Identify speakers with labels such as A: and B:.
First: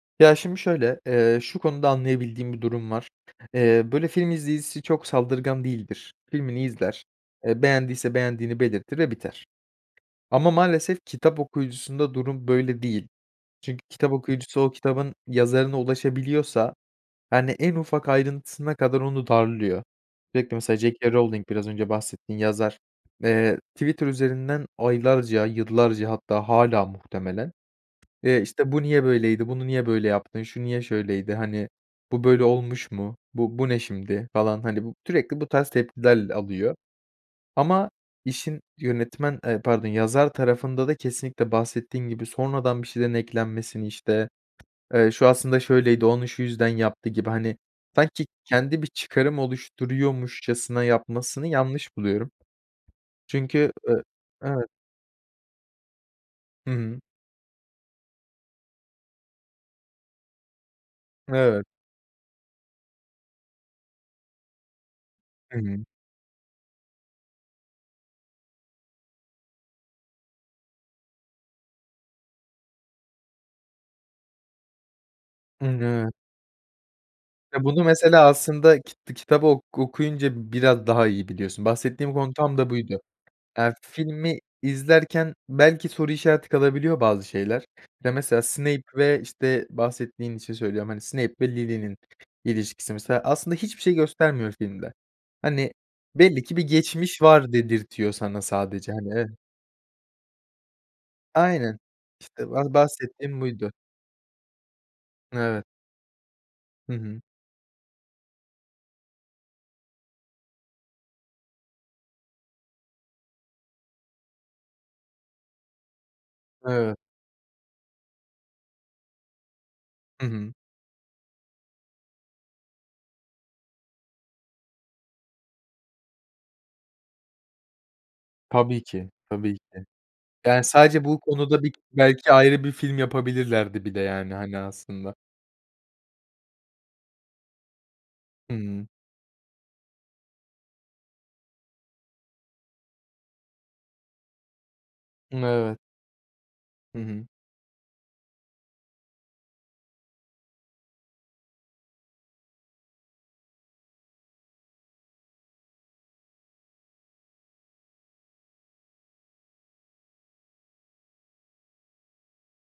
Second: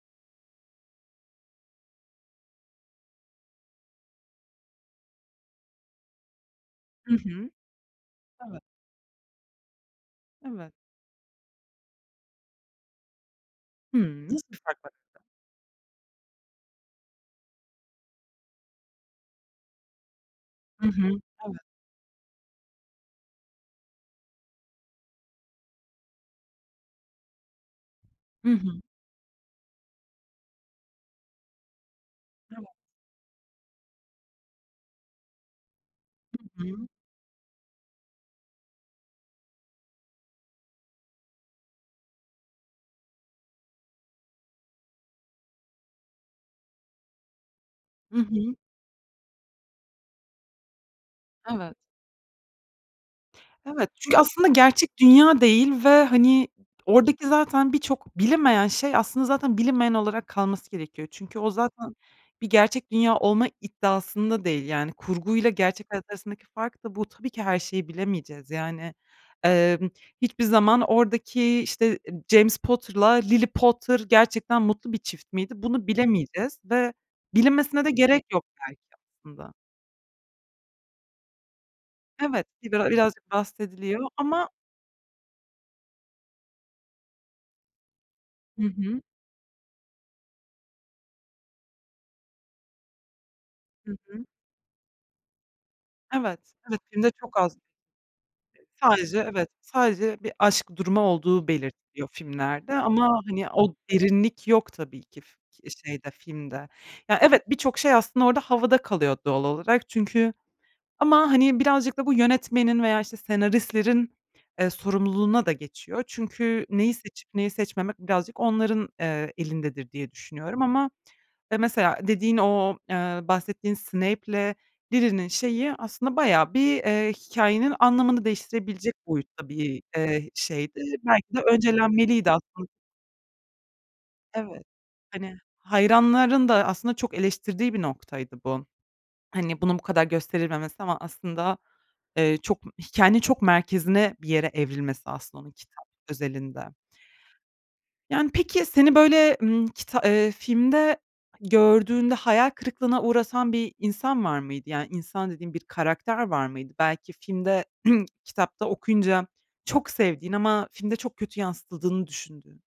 A: Ya, şimdi şöyle, eee, şu konuda anlayabildiğim bir durum var. Eee, böyle, film izleyicisi çok saldırgan değildir. Filmini izler,
B: Hı hı.
A: eee, beğendiyse beğendiğini
B: Evet.
A: belirtir ve biter. Ama
B: Evet.
A: maalesef kitap okuyucusunda durum böyle değil. Çünkü kitap
B: Hıı, nasıl bir
A: okuyucusu o kitabın
B: fark var arada?
A: yazarına ulaşabiliyorsa, yani, en ufak ayrıntısına kadar onu darlıyor. [unintelligible] Mesela
B: Hı
A: J.
B: hı.
A: K. Rowling,
B: Evet.
A: biraz önce bahsettiğin yazar, eee, Twitter üzerinden aylarca, yıllarca hatta hâlâ muhtemelen, eee,
B: Hı
A: işte,
B: hı.
A: "Bu niye böyleydi? Bunu niye böyle yaptın? Şu niye şöyleydi, hani, bu böyle
B: Evet.
A: olmuş mu? Bu bu ne şimdi?" falan, hani, bu sürekli bu tarz tepkiler
B: Hı
A: alıyor.
B: hı.
A: Ama işin yönetmen, ııı, pardon, yazar tarafında da kesinlikle bahsettiğim gibi sonradan bir şeylerin eklenmesini, işte, ııı, "Şu aslında şöyleydi, onu şu yüzden yaptı." gibi, hani,
B: Hı
A: sanki
B: hı.
A: kendi bir çıkarım oluşturuyormuşcasına yapmasını
B: Evet.
A: yanlış buluyorum. Çünkü,
B: Evet,
A: ııı
B: çünkü aslında
A: Evet.
B: gerçek dünya değil ve, hani,
A: Hı hı.
B: oradaki zaten birçok bilinmeyen şey aslında zaten bilinmeyen olarak kalması gerekiyor. Çünkü o
A: Evet.
B: zaten bir gerçek dünya olma iddiasında değil. Yani kurguyla
A: Hı hı.
B: gerçek hayat arasındaki fark da bu. Tabii ki her şeyi bilemeyeceğiz. Yani, emm, hiçbir zaman oradaki, işte, James Potter'la Lily Potter gerçekten mutlu bir çift miydi,
A: Imm,
B: bunu
A: evet.
B: bilemeyeceğiz ve
A: Ya, bunu
B: bilinmesine de gerek
A: mesela
B: yok
A: aslında
B: belki
A: kit kitabı
B: aslında.
A: ok okuyunca biraz daha iyi biliyorsun. Bahsettiğim konu
B: Evet,
A: tam da
B: bigra
A: buydu.
B: birazcık
A: Aaa,
B: bahsediliyor
A: filmi
B: ama
A: izlerken belki soru işareti kalabiliyor bazı şeyler. Ya, mesela
B: Hı
A: Snape
B: hı.
A: ve işte, bahsettiğin için söylüyorum, hani, Snape ve Lily'nin ilişkisi. Mesela aslında hiçbir
B: Hı
A: şey
B: hı.
A: göstermiyor filmde. Hani,
B: Evet,
A: belli ki bir
B: evet, filmde
A: geçmiş
B: çok
A: var
B: az.
A: dedirtiyor sana sadece, hani
B: Sadece
A: [unintelligible]
B: evet, sadece bir aşk durumu olduğu
A: Aynen,
B: belirtiliyor
A: işte ba
B: filmlerde. Ama,
A: bahsettiğim
B: hani,
A: buydu.
B: o derinlik yok tabii ki fi
A: Evet.
B: şeyde, filmde.
A: Hı
B: Ya,
A: hı.
B: evet, birçok şey aslında orada havada kalıyor doğal olarak. Çünkü Ama, hani, birazcık da bu yönetmenin veya, işte, senaristlerin, ııı, sorumluluğuna da geçiyor. Çünkü neyi
A: Evet.
B: seçip neyi seçmemek birazcık onların, eee, elindedir diye
A: Hı hı.
B: düşünüyorum ama, ya, mesela dediğin o, ııı, bahsettiğin Snape'le Lily´nin şeyi, aslında bayağı bir, eee, hikâyenin anlamını
A: Tabii
B: değiştirebilecek
A: ki,
B: boyutta
A: tabii
B: bir,
A: ki.
B: eee,
A: Yani,
B: şeydi.
A: sadece bu
B: Belki de
A: konuda bik belki
B: öncelenmeliydi
A: ayrı
B: aslın
A: bir film yapabilirlerdi bir de. Yani, hani,
B: Evet.
A: aslında.
B: Hani, hayranların da aslında çok eleştirdiği bir noktaydı bu.
A: Hıı.
B: Hani, bunun bu kadar gösterilmemesi ama aslında, eee, çok, hikâyenin çok merkezine bir yere evrilmesi
A: M
B: aslında, [unintelligible]
A: Evet.
B: kitap özelinde.
A: Hı hı.
B: Yani, peki seni, böyle, hımm, kita eee, filmde gördüğünde hayal kırıklığına uğratan bir insan var mıydı? Yani insan dediğim: Bir karakter var mıydı? Belki filmde, kitapta okuyunca çok sevdiğin ama filmde çok kötü yansıtıldığını düşündüğün?